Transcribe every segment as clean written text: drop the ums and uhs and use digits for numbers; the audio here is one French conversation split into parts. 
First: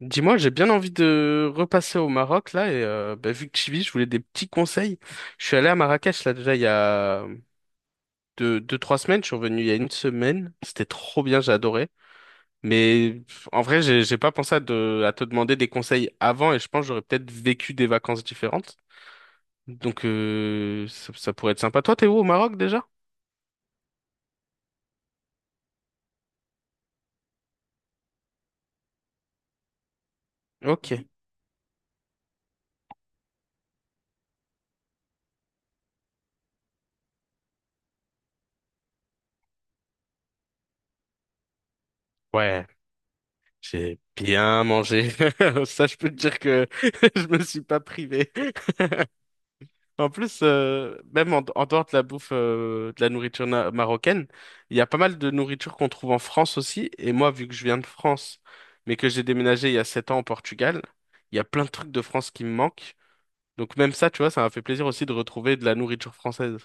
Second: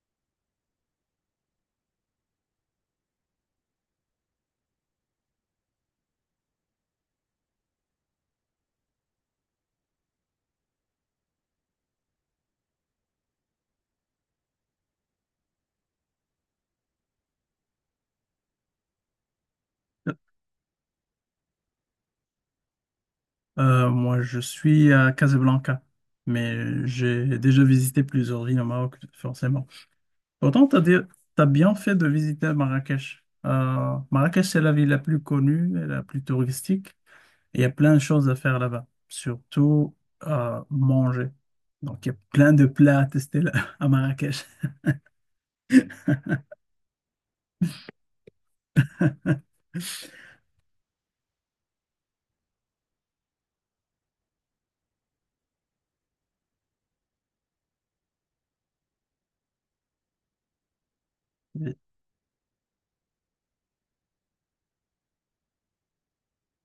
Dis-moi, j'ai bien envie de repasser au Maroc là et vu que tu vis, je voulais des petits conseils. Je suis allé à Marrakech là déjà il y a trois semaines. Je suis revenu il y a une semaine. C'était trop bien, j'ai adoré. Mais pff, en vrai, j'ai pas pensé à te demander des conseils avant et je pense que j'aurais peut-être vécu des vacances différentes. Ça pourrait être sympa. Toi, t'es où au Maroc déjà? Moi, je suis à Casablanca, mais j'ai déjà visité plusieurs villes au Maroc, forcément. Pourtant, tu as, Ok. t'as bien fait de visiter Marrakech. Marrakech, c'est la ville la plus connue et la plus touristique. Il y a plein de choses à faire là-bas, surtout manger. Donc, il y a plein de Ouais, plats à tester à j'ai Marrakech. bien mangé. Ça, je peux te dire que je me suis pas privé. En plus, même en dehors de la bouffe, de la marocaine, il y a pas mal de nourriture qu'on trouve en France aussi. Et moi, vu que je viens de France, mais que j'ai déménagé il y a 7 ans au Portugal, il y a plein de trucs de France qui me manquent. Donc même ça, tu vois, ça m'a fait plaisir aussi de retrouver de la nourriture française.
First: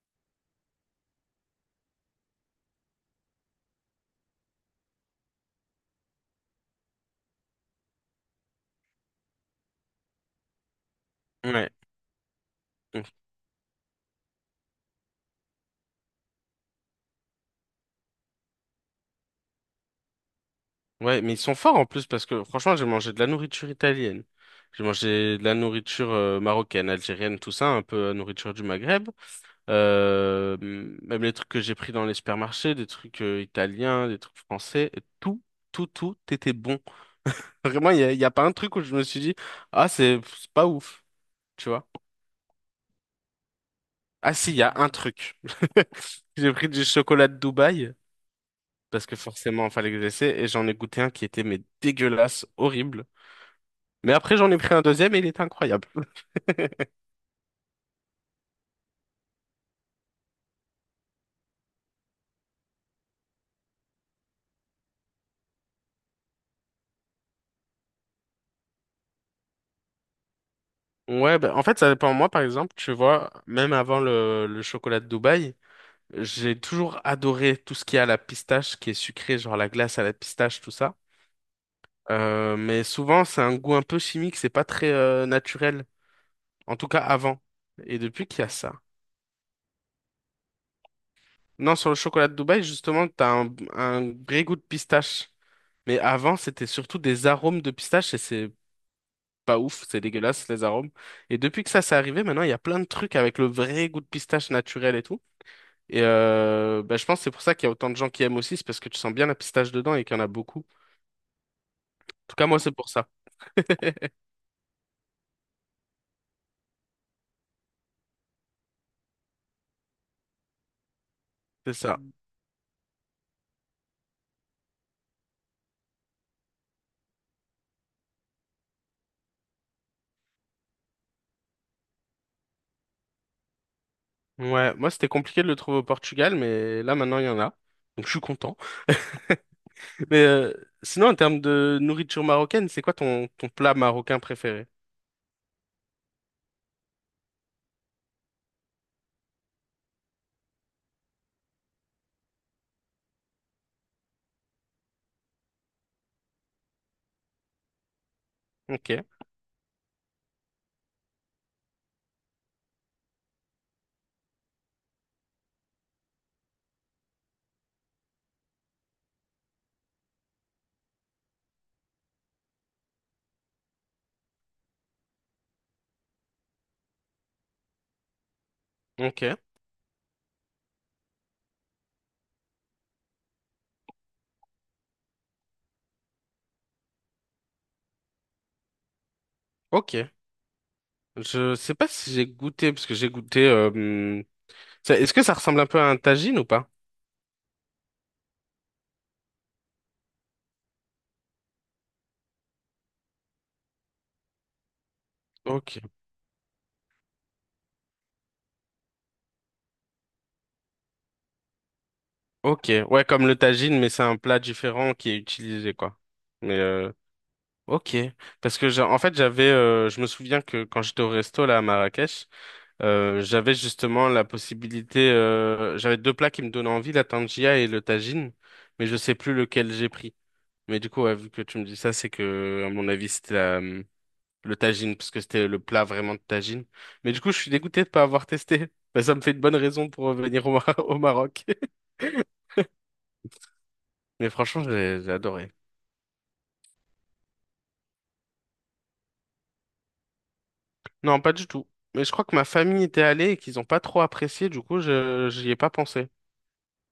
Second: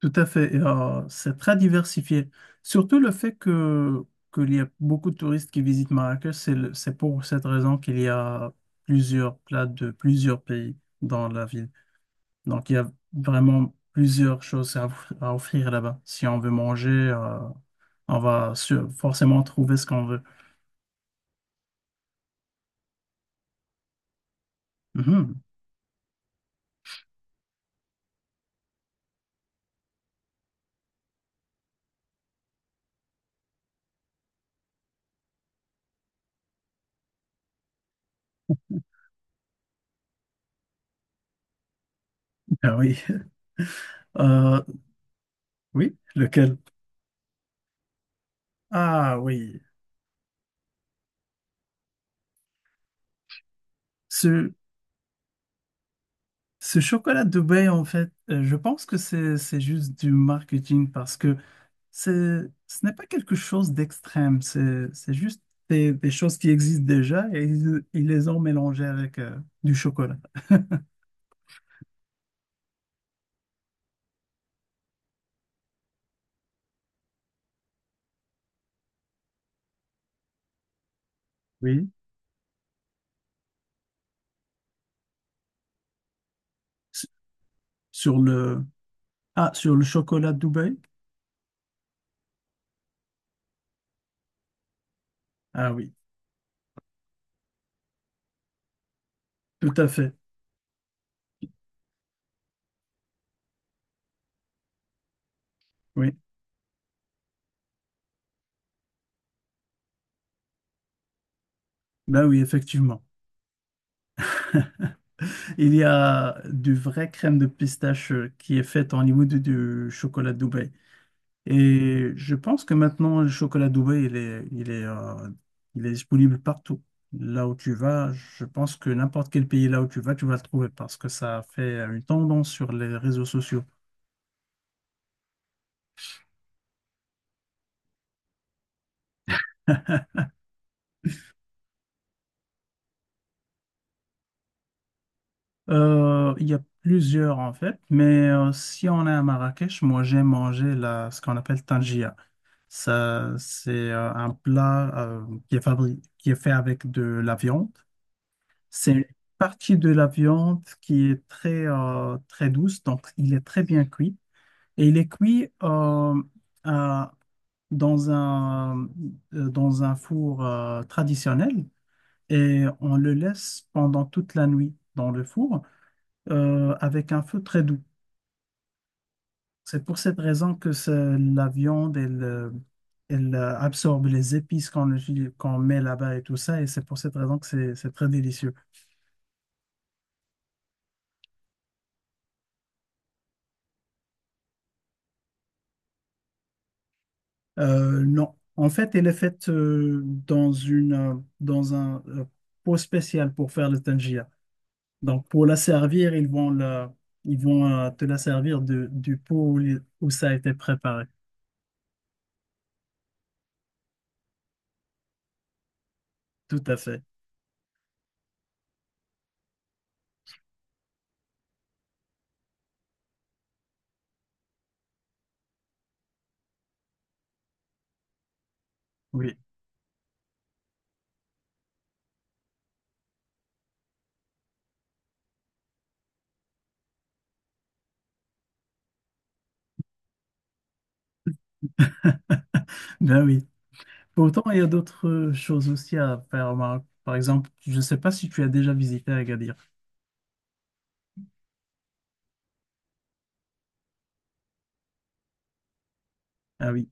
Tout à fait. Et, c'est très diversifié. Surtout le fait que qu'il y a beaucoup de touristes qui visitent Marrakech, c'est pour cette raison qu'il y a plusieurs plats de plusieurs pays dans la ville. Ouais. Donc il y a Mm. vraiment plusieurs choses à offrir là-bas. Si on veut manger, on va forcément trouver ce qu'on veut. Ouais, mais ils sont forts en plus parce que franchement, j'ai mangé de la nourriture italienne, j'ai mangé Mhm. de la nourriture marocaine, algérienne, tout ça, un peu la nourriture du Maghreb. Euh, même les trucs que j'ai pris dans les supermarchés, des trucs italiens, des trucs français, tout, tout était bon. Vraiment, il y a pas un truc où je me suis dit, ah, c'est pas ouf, tu vois. Ah oui. Ah si, il Euh, y a un truc. oui, J'ai lequel? pris du chocolat de Dubaï, parce Ah que oui. forcément, il fallait que j'essaie, et j'en ai goûté un qui était mais dégueulasse, horrible. Mais après, j'en Ce, ai pris un deuxième et il était incroyable. ce chocolat de Dubaï, en fait, je pense que c'est juste du marketing parce que ce n'est pas quelque chose d'extrême, c'est juste des choses qui existent déjà et ils les ont mélangées avec du chocolat. Ouais, ben en fait, ça dépend. Moi, par exemple, tu vois, même avant le chocolat de Dubaï, j'ai toujours adoré tout ce qui est à la pistache, qui est sucré, genre la glace à la pistache, tout ça. Oui. Mais souvent, c'est un goût un peu chimique, c'est pas très naturel. En tout cas, S- avant. Et Sur depuis qu'il y a le, ça. sur le chocolat de Dubaï? Non, sur le chocolat de Dubaï, justement, t'as un vrai goût de pistache. Ah oui, Mais avant, c'était surtout des arômes de pistache et c'est pas tout ouf, à c'est fait. dégueulasse, les arômes. Et depuis que ça s'est arrivé, maintenant, il y a plein de trucs avec le vrai goût de pistache naturel et tout. Oui, Je pense que c'est pour ça qu'il y a autant de gens qui aiment aussi, c'est parce que tu sens bien la pistache dedans et qu'il y en a beaucoup. ben Tout oui, cas, moi, c'est pour effectivement. ça. Il y a du vrai crème de pistache qui est faite en imité du chocolat de Dubaï. C'est ça. Et je pense que maintenant, le chocolat Dubaï, il est disponible partout. Là où tu vas, je pense que n'importe quel pays là où tu vas le trouver parce que ça fait une tendance sur les réseaux sociaux. Ouais, moi, c'était compliqué de le trouver au Portugal, mais là, maintenant, il y en a. Donc, je suis content. Mais sinon, en termes de nourriture marocaine, c'est quoi ton plat marocain préféré? Il y a plusieurs en fait, mais si on est à Marrakech, moi j'aime manger ce qu'on appelle tangia. Ça, c'est un plat qui est fait avec de la viande. Ok, C'est une partie de la viande qui est très, très douce, donc il est très bien cuit. Et il est cuit à- dans un, dans un four traditionnel et on le laisse pendant toute la nuit dans le four avec un feu très doux. ok, C'est pour cette raison que la viande, elle, elle absorbe les épices qu'on met là-bas et tout ça, et c'est pour cette raison que c'est très délicieux. ok. Je sais pas si j'ai goûté, parce que Est-ce que ça ressemble un peu à un tagine ou pas? Non. En fait, elle est faite dans un pot spécial pour faire le tangia. Donc, pour la Ok, servir, ils vont te la servir du pot où ça a été préparé. ok. Ouais, comme le tagine, mais c'est un plat différent qui est utilisé, quoi. Mais Tout à euh, fait. ok. Parce que, en fait, je me souviens que quand j'étais au resto, là, à Marrakech, j'avais justement la possibilité, j'avais deux plats qui me donnaient envie, la tangia et le tagine, mais je sais plus Oui. lequel j'ai pris. Mais du coup, ouais, vu que tu me dis ça, c'est que, à mon avis, c'était le tagine, parce que c'était le plat vraiment de tagine. Mais du coup, je suis dégoûté de pas avoir testé. Mais ça me fait une bonne raison pour revenir au Maroc. Ben oui. Mais Pourtant, il y franchement, a d'autres j'ai adoré. choses aussi à faire au Maroc. Par exemple, je ne sais pas si tu as déjà visité Agadir. Non, pas du tout. Mais je crois que ma famille était allée et qu'ils ont pas trop apprécié, du coup, je j'y ai pas pensé. Ah oui.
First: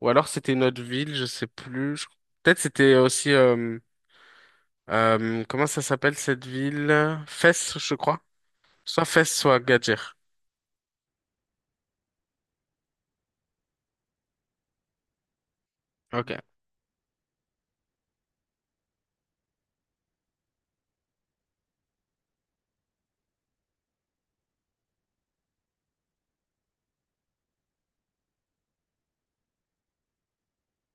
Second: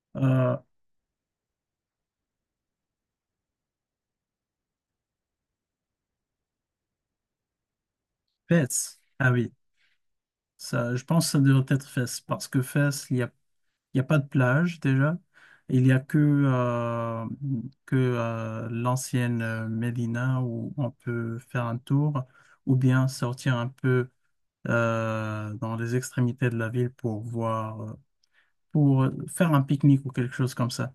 Ou alors c'était Euh, une autre ville, je sais plus. Peut-être c'était aussi comment ça s'appelle cette ville? Fès, je crois. Fès. Soit Fès, Ah oui. soit Gadjir. Ça, je pense que ça devrait être Fès parce que Fès, il n'y a pas de plage déjà. Il n'y a que, Ok, euh, que euh, l'ancienne Médina où on peut faire un tour ou bien sortir un peu dans les extrémités de la ville pour voir, pour faire un pique-nique ou quelque chose comme ça.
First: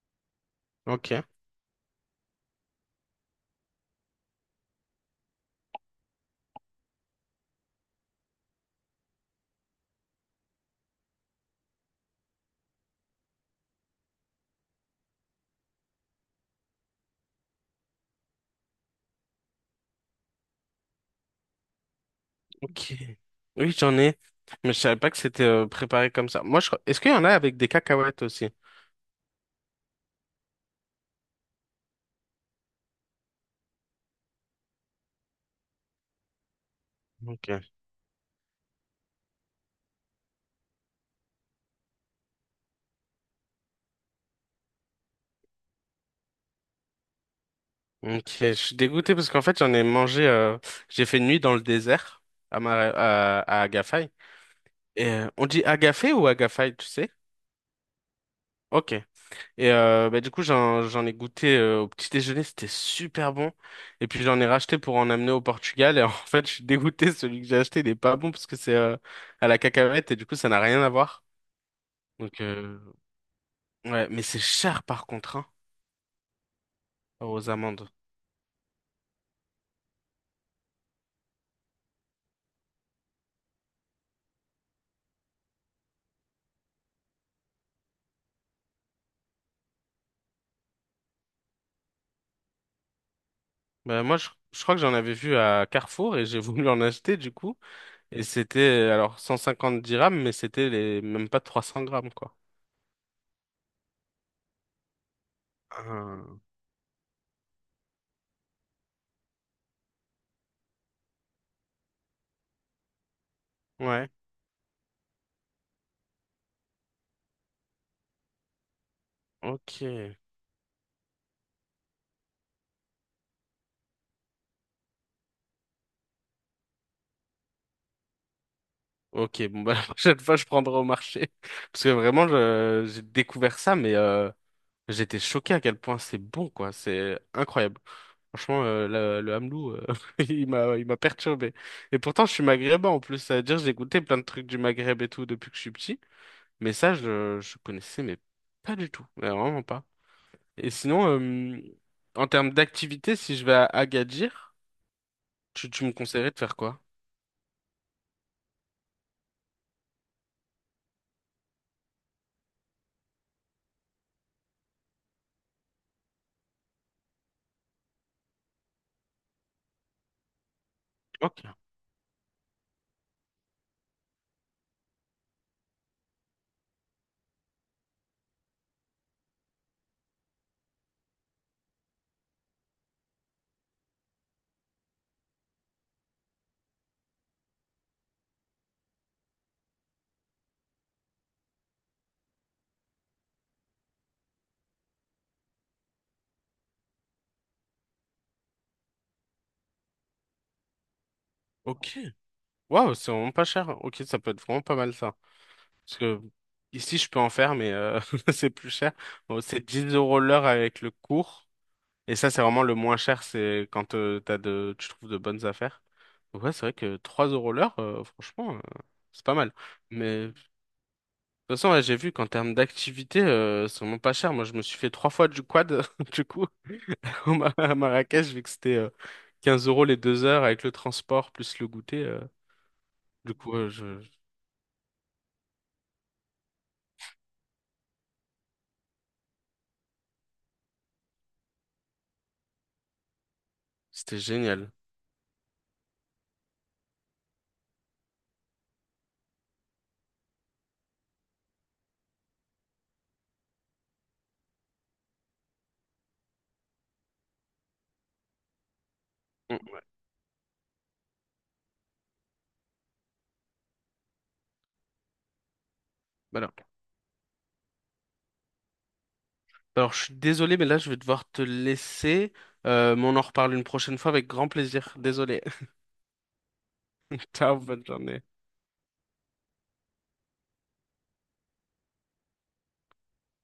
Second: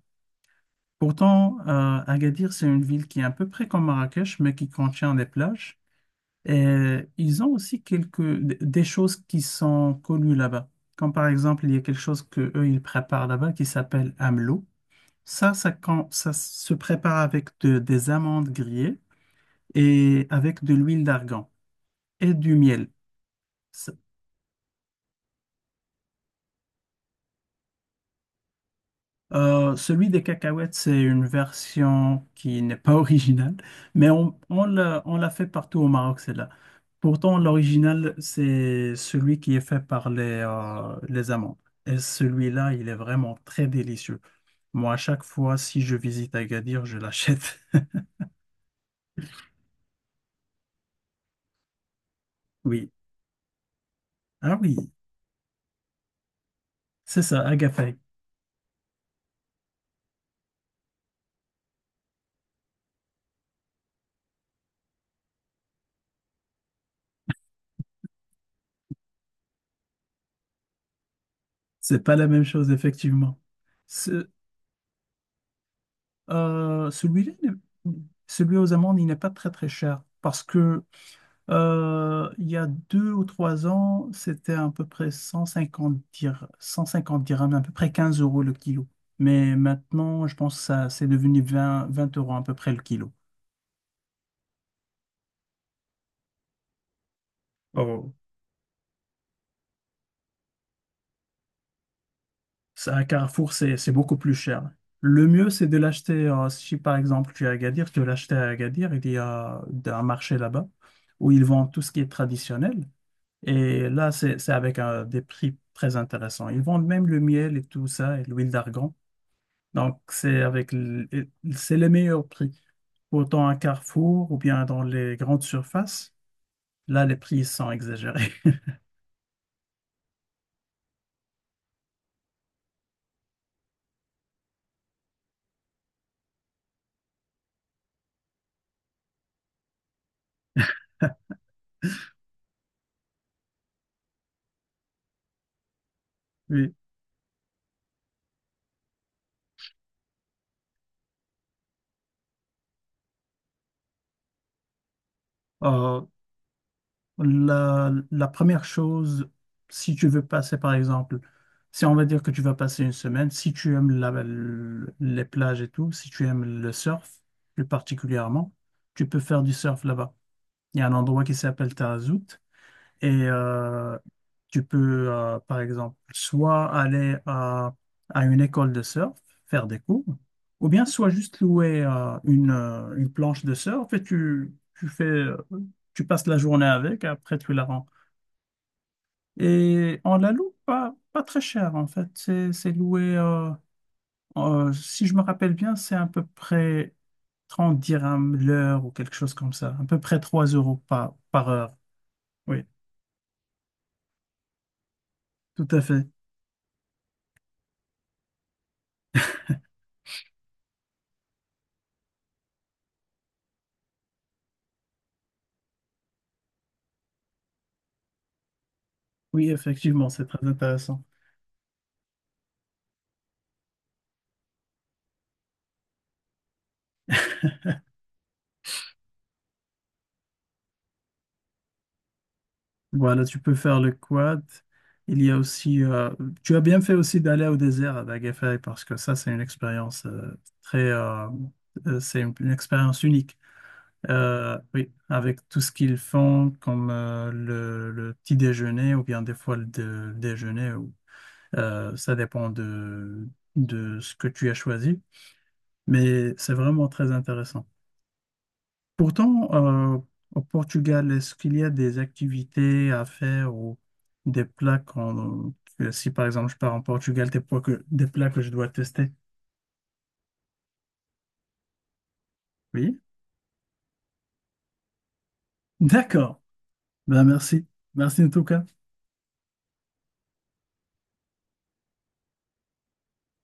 ok, Pourtant, Agadir, c'est une ville qui est à peu près comme Marrakech, mais qui contient des plages. Et ils ont aussi des choses qui sont connues là-bas. Comme par exemple, il y a quelque chose que eux, ils préparent là-bas qui s'appelle AMLO. Ça se prépare avec des amandes grillées et avec de l'huile d'argan et du miel. ok. Oui, C- j'en ai, mais je savais pas que c'était préparé comme ça. Est-ce qu'il y en a avec des cacahuètes aussi? Celui des cacahuètes, c'est une version qui n'est pas originale, mais on l'a fait partout au Maroc, celle-là. Pourtant, Ok. l'original, c'est celui qui est fait par les amandes. Et celui-là, il est vraiment très délicieux. Moi, à chaque fois, si je visite Agadir, je l'achète. Ok, je suis dégoûté parce qu'en fait, j'en ai mangé. J'ai fait une nuit dans le désert Oui. À Agafay. Ah oui, Et, on dit Agafay ou Agafay, tu sais? c'est ça, Agafay. Ok. Du coup, j'en ai goûté au petit déjeuner, c'était super bon. Et puis j'en ai racheté pour en amener au Portugal. Et en fait, je suis dégoûté, celui que j'ai acheté, il est pas bon parce que c'est à la cacahuète et du coup, ça n'a rien à voir. C'est pas la Donc, même chose, euh, effectivement. ouais, mais Ce- c'est cher par contre, hein, euh, celui-là, aux amandes. n'est- celui aux amendes, il n'est pas très très cher parce que il y a 2 ou 3 ans, c'était à peu près 150 dirhams, à peu près 15 euros le kilo. Mais maintenant, je pense que ça, c'est devenu 20 20 euros à peu près le kilo. Bah, moi, je crois que j'en avais vu à Carrefour et j'ai voulu en acheter du coup. Et c'était alors 150 dirhams, mais c'était les même pas 300 grammes, quoi. C'est un Carrefour, c'est beaucoup plus cher. Le mieux, c'est de l'acheter, Ah, si par exemple tu es à Agadir, tu veux l'acheter à Agadir, il y a un marché là-bas où ils vendent tout ce qui est traditionnel. Et ouais, là, c'est avec des prix très intéressants. Ils vendent même le miel et tout ça, et l'huile d'argan. Donc, ok. Et c'est les meilleurs prix. Autant à Carrefour ou bien dans les grandes surfaces, là, les prix sont exagérés. Ok, bon bah la prochaine fois je prendrai au marché. Parce que vraiment j'ai découvert ça, mais j'étais choqué à quel point c'est bon quoi, c'est incroyable. Franchement, le Hamelou, il m'a perturbé. Et pourtant je suis maghrébin en plus, c'est-à-dire j'ai goûté plein de trucs du Maghreb et tout depuis que je suis petit, mais Oui. ça je connaissais mais pas du tout, mais vraiment pas. Et sinon, en termes d'activité, si je vais à Agadir, tu me Euh, conseillerais de faire quoi? la première chose, si tu veux passer, par exemple, si on va dire que tu vas passer une semaine, si tu aimes les plages et tout, si tu aimes le surf plus particulièrement, tu peux faire du surf là-bas. Il y a un endroit qui Ok. s'appelle Tarazout. Et tu peux, par exemple, soit aller à une école de surf, faire des cours, ou bien soit juste louer une planche de surf et tu fais, tu passes la journée avec, après tu la rends. Et on la loue pas très cher, en fait. C'est loué, si je me rappelle bien, c'est à peu près 30 dirhams l'heure ou quelque chose comme ça, à peu près 3 euros par heure. Ok. Oui, Waouh, c'est vraiment pas cher. Ok, ça peut être vraiment pas mal ça. Hein. tout à Parce fait. que ici, je peux en faire, mais c'est plus cher. Bon, c'est 10 euros l'heure avec le cours. Et ça, c'est vraiment le moins cher, c'est quand tu trouves de bonnes affaires. Donc ouais, c'est vrai que 3 euros l'heure, franchement, c'est pas Oui, mal. effectivement, Mais c'est de très toute intéressant. façon, ouais, j'ai vu qu'en termes d'activité, c'est vraiment pas cher. Moi, je me suis fait trois fois du quad, du coup, à Marrakech, vu que c'était 15 euros les deux heures avec le transport plus le goûter. Voilà, tu peux faire le Je... quad. Il y a aussi, tu as bien fait aussi d'aller au désert à Dagafay parce que ça, c'est une expérience très, euh, c'est une expérience unique. c'était génial. Oui, avec tout ce qu'ils font comme le petit déjeuner ou bien des fois déjeuner, ça dépend de ce que tu as choisi, mais c'est vraiment très intéressant. Pourtant, Mm, euh, au Portugal, est-ce qu'il y a des activités à faire ou que si par exemple voilà. je pars en Portugal, des plats que je dois tester? Alors, je suis désolé, mais là, je vais devoir te laisser. Oui. Mais on en reparle une prochaine fois avec grand plaisir. Désolé. D'accord. Ben Ciao, merci. bonne journée. Merci en tout cas.